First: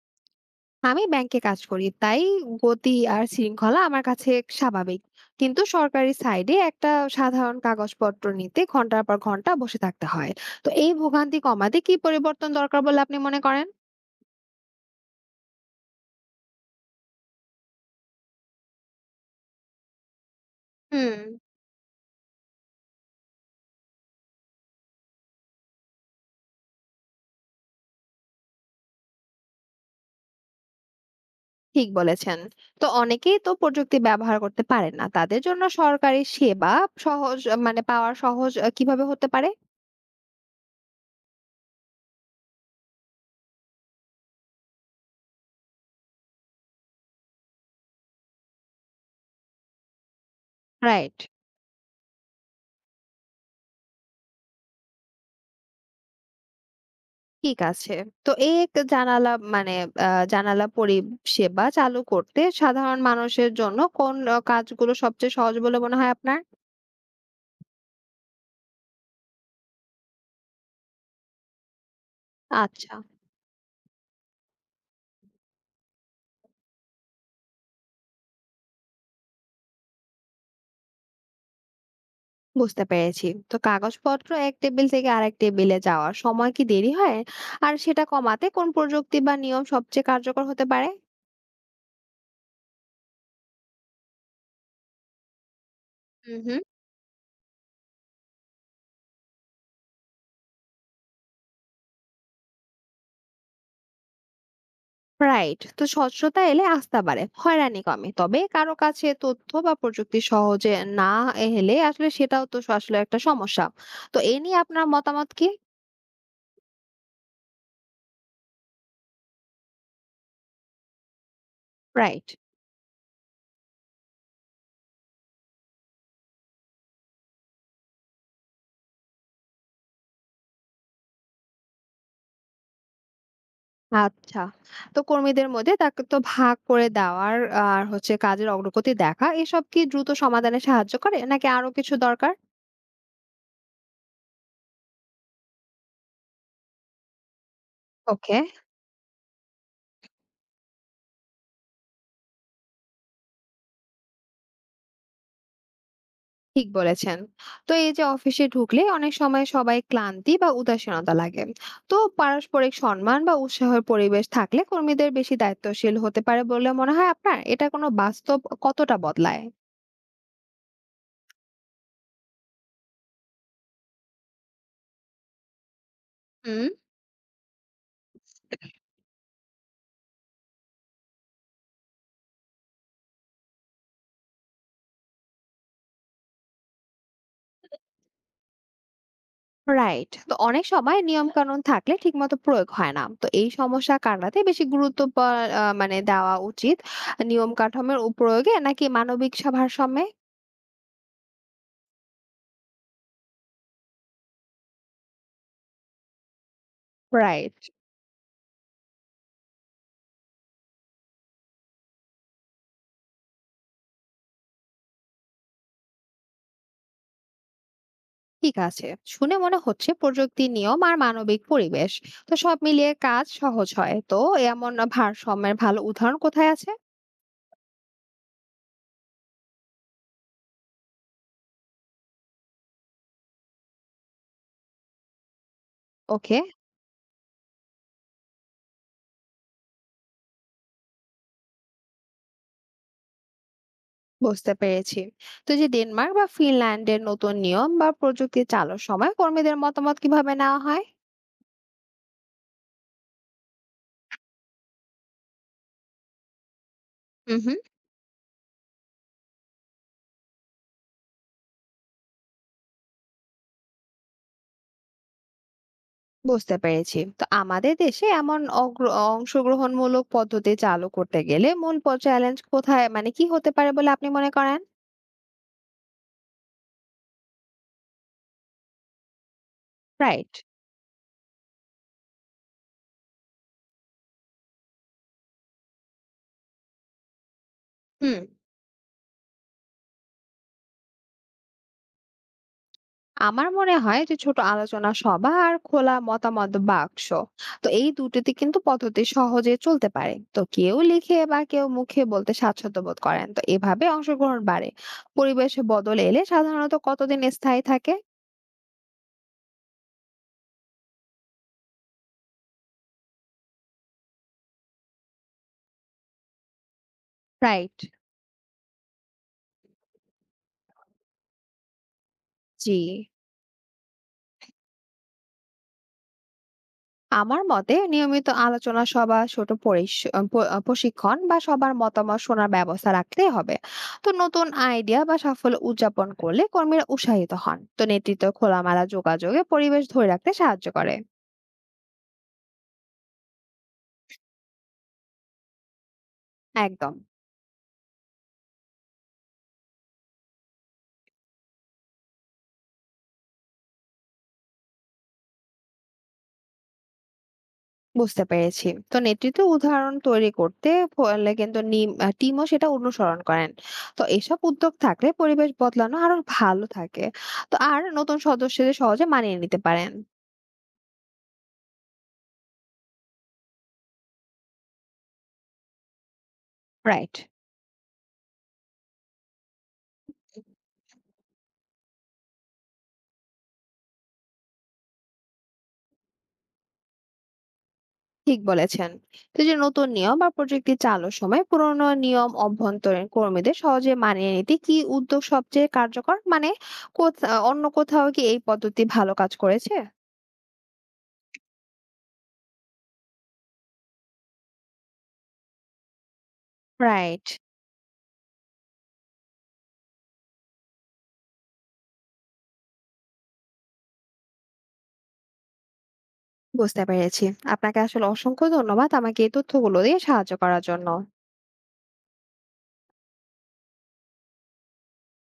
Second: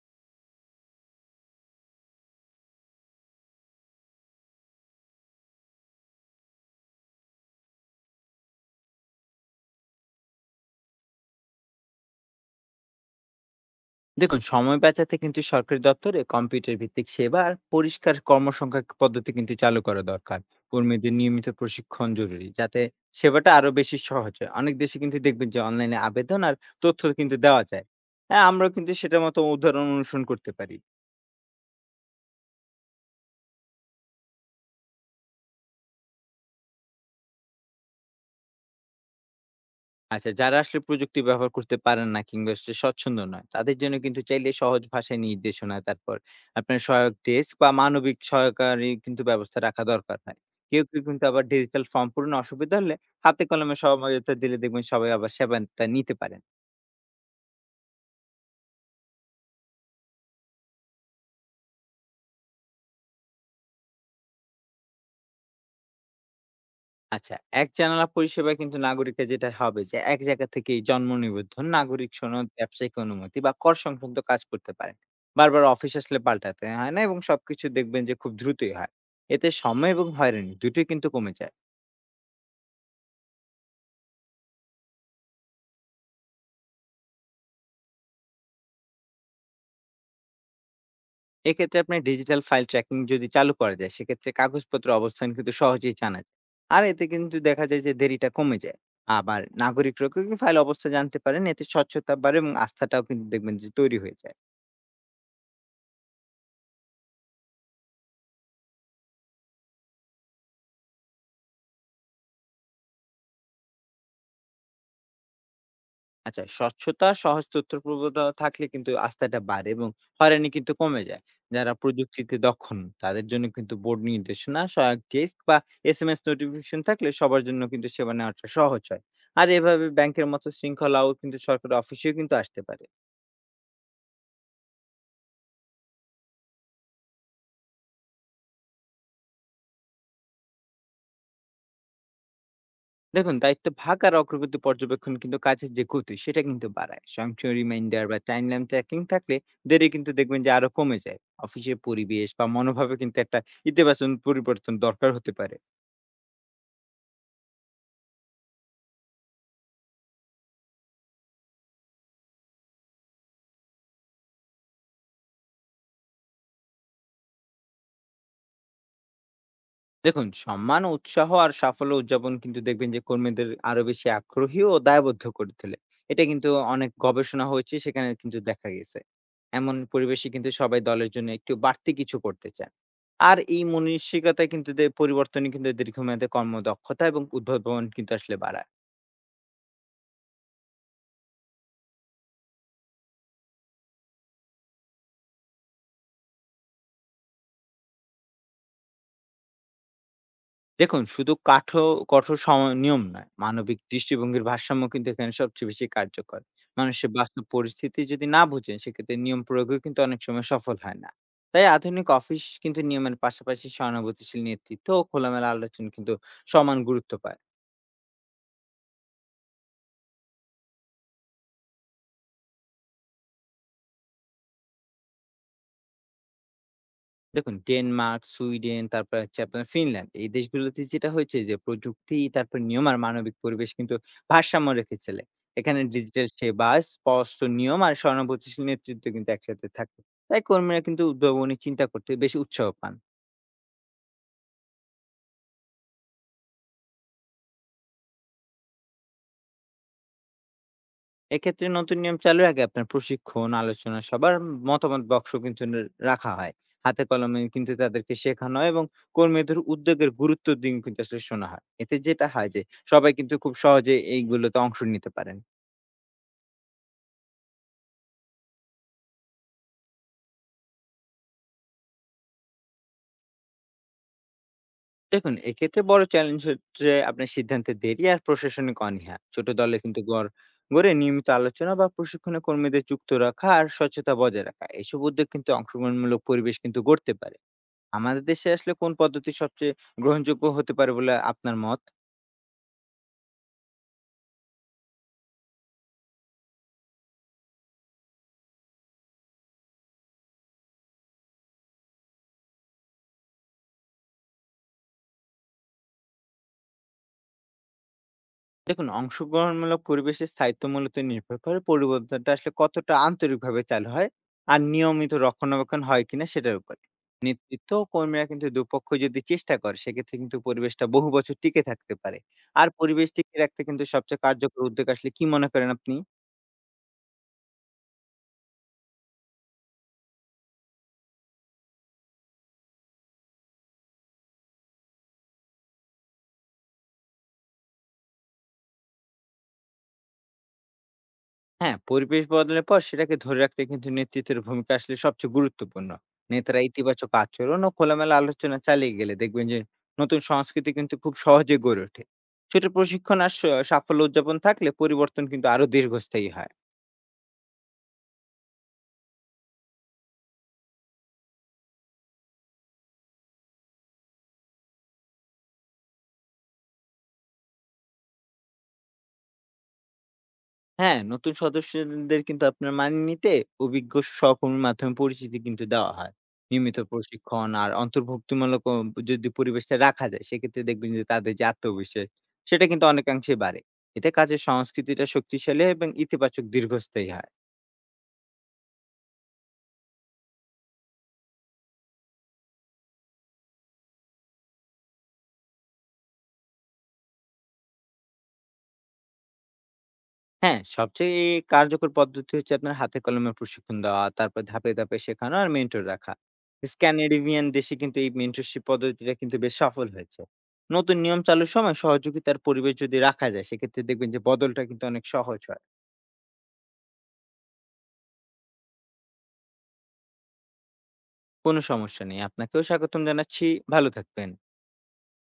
আমি ব্যাংকে কাজ করি, তাই গতি আর শৃঙ্খলা আমার কাছে স্বাভাবিক। কিন্তু সরকারি সাইডে একটা সাধারণ কাগজপত্র নিতে ঘন্টার পর ঘন্টা বসে থাকতে হয়। তো এই ভোগান্তি কমাতে কি পরিবর্তন দরকার বলে আপনি মনে করেন? দেখুন সময় বাঁচাতে কিন্তু সরকারি দপ্তরে কম্পিউটার ভিত্তিক সেবা আর পরিষ্কার কর্মসংখ্যা পদ্ধতি কিন্তু চালু করা দরকার। কর্মীদের হুম, নিয়মিত প্রশিক্ষণ জরুরি যাতে সেবাটা আরো বেশি সহজ হয়। অনেক দেশে কিন্তু দেখবেন যে অনলাইনে আবেদন আর তথ্য কিন্তু দেওয়া যায়। হ্যাঁ, আমরাও কিন্তু সেটার মতো উদাহরণ অনুসরণ করতে পারি। ঠিক বলেছেন। তো অনেকেই তো প্রযুক্তি ব্যবহার করতে পারেন না। তাদের জন্য সরকারি সেবা সহজ মানে পাওয়া সহজ কিভাবে হতে পারে? আচ্ছা, যারা আসলে প্রযুক্তি ব্যবহার করতে পারেন না কিংবা সে স্বচ্ছন্দ নয়, তাদের জন্য কিন্তু চাইলে সহজ ভাষায় নির্দেশনা, তারপর আপনার সহায়ক ডেস্ক বা মানবিক সহায়কারী কিন্তু ব্যবস্থা রাখা দরকার হয়। কেউ রাইট। কিন্তু আবার ডিজিটাল ফর্ম পূরণে অসুবিধা হলে হাতে কলমে সহযোগিতা দিলে দেখবেন সবাই আবার সেবাটা নিতে পারেন। ঠিক আছে। তো এক জানালা মানে আ জানালা পরিষেবা চালু করতে সাধারণ মানুষের জন্য কোন কাজগুলো সবচেয়ে সহজ বলে মনে হয় আপনার? আচ্ছা, এক জানালা পরিষেবা কিন্তু নাগরিকরা যেটা হবে যে এক জায়গা থেকেই জন্ম নিবন্ধন, নাগরিক সনদ, ব্যবসায়িক আচ্ছা, অনুমতি বা কর সংক্রান্ত কাজ করতে পারেন। বারবার অফিস আসলে পাল্টাতে হয় না এবং সবকিছু দেখবেন যে খুব দ্রুতই হয়। এতে সময় এবং হয়রানি দুটোই কিন্তু কমে যায়। বুঝতে পেরেছি। তো কাগজপত্র এক টেবিল থেকে আরেক টেবিলে যাওয়ার সময় কি দেরি হয়? আর সেটা কমাতে কোন প্রযুক্তি বা নিয়ম সবচেয়ে কার্যকর হতে পারে? এক্ষেত্রে আপনার ডিজিটাল ফাইল ট্র্যাকিং যদি চালু করা যায়, সেক্ষেত্রে কাগজপত্র অবস্থান কিন্তু সহজেই জানা হুম, যায়। হুম। আর এতে কিন্তু দেখা যায় যে দেরিটা কমে যায়। আবার নাগরিকরাও কিন্তু ফাইল অবস্থা জানতে পারেন। এতে স্বচ্ছতা বাড়ে এবং আস্থাটাও কিন্তু দেখবেন যে তৈরি হয়ে যায়। রাইট। তো স্বচ্ছতা এলে আস্থা বাড়ে, হয়রানি কমে। তবে কারো কাছে তথ্য বা প্রযুক্তি সহজে না এলে আসলে সেটাও তো আসলে একটা সমস্যা। তো এ নিয়ে আপনার মতামত কি? আচ্ছা, স্বচ্ছতা, সহজ তথ্যপ্রবতা থাকলে কিন্তু আস্থাটা বাড়ে এবং হয়রানি কিন্তু কমে যায়। যারা রাইট। প্রযুক্তিতে দক্ষ নন, তাদের জন্য কিন্তু বোর্ড নির্দেশনা, সহায়ক ডেস্ক বা এসএমএস নোটিফিকেশন থাকলে সবার জন্য কিন্তু সেবা নেওয়াটা সহজ হয়। আর এভাবে ব্যাংকের মতো শৃঙ্খলাও কিন্তু সরকারি অফিসেও কিন্তু আসতে পারে। আচ্ছা। তো কর্মীদের মধ্যে দায়িত্ব ভাগ করে দেওয়ার আর হচ্ছে কাজের অগ্রগতি দেখা এসব কি দ্রুত সমাধানে সাহায্য করে নাকি আরো কিছু দরকার? দেখুন, দায়িত্ব ভাগ আর অগ্রগতি পর্যবেক্ষণ কিন্তু কাজের যে গতি সেটা কিন্তু বাড়ায়। স্বয়ংক্রিয় রিমাইন্ডার বা ওকে, টাইমলাইন ট্র্যাকিং থাকলে দেরি কিন্তু দেখবেন যে আরো কমে যায়। অফিসের পরিবেশ বা মনোভাবে কিন্তু একটা ইতিবাচন পরিবর্তন দরকার হতে পারে। ঠিক বলেছেন। তো এই যে অফিসে ঢুকলে অনেক সময় সবাই ক্লান্তি বা উদাসীনতা লাগে। তো পারস্পরিক সম্মান বা উৎসাহের পরিবেশ থাকলে কর্মীদের বেশি দায়িত্বশীল হতে পারে বলে মনে হয় আপনার? এটা কোনো বাস্তব কতটা বদলায়? দেখুন, সম্মান, উৎসাহ আর সাফল্য উদযাপন কিন্তু দেখবেন যে কর্মীদের আরো বেশি আগ্রহী ও দায়বদ্ধ করে তোলে। এটা কিন্তু হুম। অনেক গবেষণা হয়েছে সেখানে কিন্তু দেখা গেছে। এমন পরিবেশে কিন্তু সবাই দলের জন্য একটু বাড়তি কিছু করতে চায়। আর এই মনসিকতায় কিন্তু পরিবর্তনই কিন্তু দীর্ঘমেয়াদে কর্মদক্ষতা এবং উদ্ভাবন কিন্তু আসলে বাড়ায়। রাইট, তো অনেক সময় নিয়ম কানুন থাকলে ঠিকমতো প্রয়োগ হয় না, তো এই সমস্যা কাটাতে বেশি গুরুত্ব মানে দেওয়া উচিত নিয়ম কাঠামোর প্রয়োগে নাকি মানবিক ভারসাম্যে? দেখুন, শুধু কাঠো কঠোর সময় নিয়ম নয়। মানবিক দৃষ্টিভঙ্গির ভারসাম্য কিন্তু এখানে সবচেয়ে বেশি কার্যকর। মানুষের বাস্তব রাইট। পরিস্থিতি যদি না বুঝেন, সেক্ষেত্রে নিয়ম প্রয়োগও কিন্তু অনেক সময় সফল হয় না। তাই আধুনিক অফিস কিন্তু নিয়মের পাশাপাশি সহানুভূতিশীল নেতৃত্ব ও খোলামেলা আলোচনা কিন্তু সমান গুরুত্ব পায়। ঠিক আছে। শুনে মনে হচ্ছে প্রযুক্তি, নিয়ম আর মানবিক পরিবেশ, তো সব মিলিয়ে কাজ সহজ হয়। তো এমন ভারসাম্যের ভালো উদাহরণ কোথায় আছে? দেখুন, ডেনমার্ক, সুইডেন, তারপরে হচ্ছে আপনার ফিনল্যান্ড। এই দেশগুলোতে যেটা হয়েছে যে প্রযুক্তি, তারপর নিয়ম আর মানবিক পরিবেশ কিন্তু ভারসাম্য রেখেছিল। এখানে ডিজিটাল ওকে। সেবা, স্পষ্ট নিয়ম আর সহানুভূতিশীল নেতৃত্ব কিন্তু একসাথে থাকে। তাই কর্মীরা কিন্তু উদ্ভাবনী চিন্তা করতে বেশি উৎসাহ পান। বুঝতে পেরেছি। তো এই যে ডেনমার্ক বা ফিনল্যান্ডের নতুন নিয়ম বা প্রযুক্তি চালুর সময় কর্মীদের মতামত কিভাবে নেওয়া হয়? এক্ষেত্রে নতুন নিয়ম চালুর আগে আপনার প্রশিক্ষণ, আলোচনা সবার মতামত বক্স কিন্তু রাখা হয়। হাতে কলমে হুম। কিন্তু তাদেরকে শেখানো হয় এবং কর্মীদের উদ্যোগের গুরুত্ব দিন কিন্তু আসলে শোনা হয়। এতে যেটা হয় যে সবাই কিন্তু খুব সহজে এইগুলোতে অংশ নিতে পারেন। বুঝতে পেরেছি। তো আমাদের দেশে এমন অংশগ্রহণমূলক পদ্ধতি চালু করতে গেলে মূল চ্যালেঞ্জ কোথায়, মানে কি হতে পারে বলে আপনি মনে করেন? দেখুন, এক্ষেত্রে বড় চ্যালেঞ্জ হচ্ছে আপনার সিদ্ধান্তে দেরি আর প্রশাসনিক অনীহা। ছোট দলে কিন্তু রাইট। গড়ে নিয়মিত আলোচনা বা প্রশিক্ষণে কর্মীদের যুক্ত রাখা আর স্বচ্ছতা বজায় রাখা। এসব উদ্যোগ কিন্তু অংশগ্রহণমূলক পরিবেশ কিন্তু গড়তে পারে। হুম। আমাদের দেশে আসলে কোন পদ্ধতি সবচেয়ে গ্রহণযোগ্য হতে পারে বলে আপনার মত? আমার মনে হয় যে ছোট আলোচনা সভা আর খোলা মতামত বাক্স। তো এই দুটিতে কিন্তু পদ্ধতি সহজে চলতে পারে। তো কেউ লিখে বা কেউ মুখে বলতে স্বাচ্ছন্দ্য বোধ করেন। তো এভাবে অংশগ্রহণ বাড়ে। পরিবেশে বদল এলে সাধারণত কতদিন স্থায়ী থাকে? দেখুন, অংশগ্রহণমূলক পরিবেশে স্থায়িত্ব মূলত নির্ভর করে পরিবর্তনটা আসলে কতটা আন্তরিকভাবে চালু হয় আর নিয়মিত রক্ষণাবেক্ষণ হয় কিনা সেটার উপরে। নেতৃত্ব রাইট। ও কর্মীরা কিন্তু দুপক্ষ যদি চেষ্টা করে সেক্ষেত্রে কিন্তু পরিবেশটা বহু বছর টিকে থাকতে পারে। আর জি। পরিবেশ টিকিয়ে রাখতে কিন্তু সবচেয়ে কার্যকর উদ্যোগ আসলে কি মনে করেন আপনি? আমার মতে নিয়মিত আলোচনা সভা, ছোট প্রশিক্ষণ বা সবার মতামত শোনার ব্যবস্থা রাখতে হবে। তো নতুন আইডিয়া বা সাফল্য উদযাপন করলে কর্মীরা উৎসাহিত হন। তো নেতৃত্ব খোলামেলা যোগাযোগে পরিবেশ ধরে রাখতে সাহায্য করে। হ্যাঁ, পরিবেশ বদলের পর সেটাকে ধরে রাখতে কিন্তু নেতৃত্বের ভূমিকা আসলে সবচেয়ে গুরুত্বপূর্ণ। নেতারা একদম। ইতিবাচক আচরণ ও খোলামেলা আলোচনা চালিয়ে গেলে দেখবেন যে নতুন সংস্কৃতি কিন্তু খুব সহজে গড়ে ওঠে। ছোট প্রশিক্ষণ আর সাফল্য উদযাপন থাকলে পরিবর্তন কিন্তু আরো দীর্ঘস্থায়ী হয়। বুঝতে পেরেছি। তো নেতৃত্ব উদাহরণ তৈরি করতে, ফলে কিন্তু টিমও সেটা অনুসরণ করেন। তো এসব উদ্যোগ থাকলে পরিবেশ বদলানো আরো ভালো থাকে। তো আর নতুন সদস্যদের সহজে মানিয়ে নিতে পারেন। হ্যাঁ, নতুন সদস্যদের কিন্তু আপনার মানিয়ে নিতে অভিজ্ঞ সহকর্মীর মাধ্যমে পরিচিতি কিন্তু দেওয়া হয়। নিয়মিত রাইট। প্রশিক্ষণ আর অন্তর্ভুক্তিমূলক ও যদি পরিবেশটা রাখা যায়, সেক্ষেত্রে দেখবেন যে তাদের যে আত্মবিশ্বাস, সেটা কিন্তু অনেকাংশেই বাড়ে। এতে কাজের সংস্কৃতিটা শক্তিশালী হয় এবং ইতিবাচক দীর্ঘস্থায়ী হয়। ঠিক বলেছেন। তো এই যে নতুন নিয়ম বা প্রযুক্তি চালুর সময় পুরনো নিয়ম অভ্যন্তরীণ কর্মীদের সহজে মানিয়ে নিতে কি উদ্যোগ সবচেয়ে কার্যকর, মানে কোথা অন্য কোথাও কি এই পদ্ধতি ভালো কাজ করেছে? হ্যাঁ, সবচেয়ে কার্যকর পদ্ধতি হচ্ছে আপনার হাতে কলমে প্রশিক্ষণ দেওয়া, তারপর ধাপে, ধাপে শেখানো আর মেন্টর রাখা। রাইট। স্ক্যান্ডিনেভিয়ান দেশে কিন্তু এই মেন্টরশিপ পদ্ধতিটা কিন্তু বেশ সফল হয়েছে। নতুন নিয়ম চালুর সময় সহযোগিতার পরিবেশ যদি রাখা যায়, সেক্ষেত্রে দেখবেন যে বদলটা কিন্তু অনেক সহজ হয়। বুঝতে পেরেছি। আপনাকে আসলে অসংখ্য ধন্যবাদ আমাকে এই তথ্যগুলো দিয়ে সাহায্য করার জন্য। কোনো সমস্যা নেই। আপনাকেও স্বাগতম জানাচ্ছি। ভালো থাকবেন।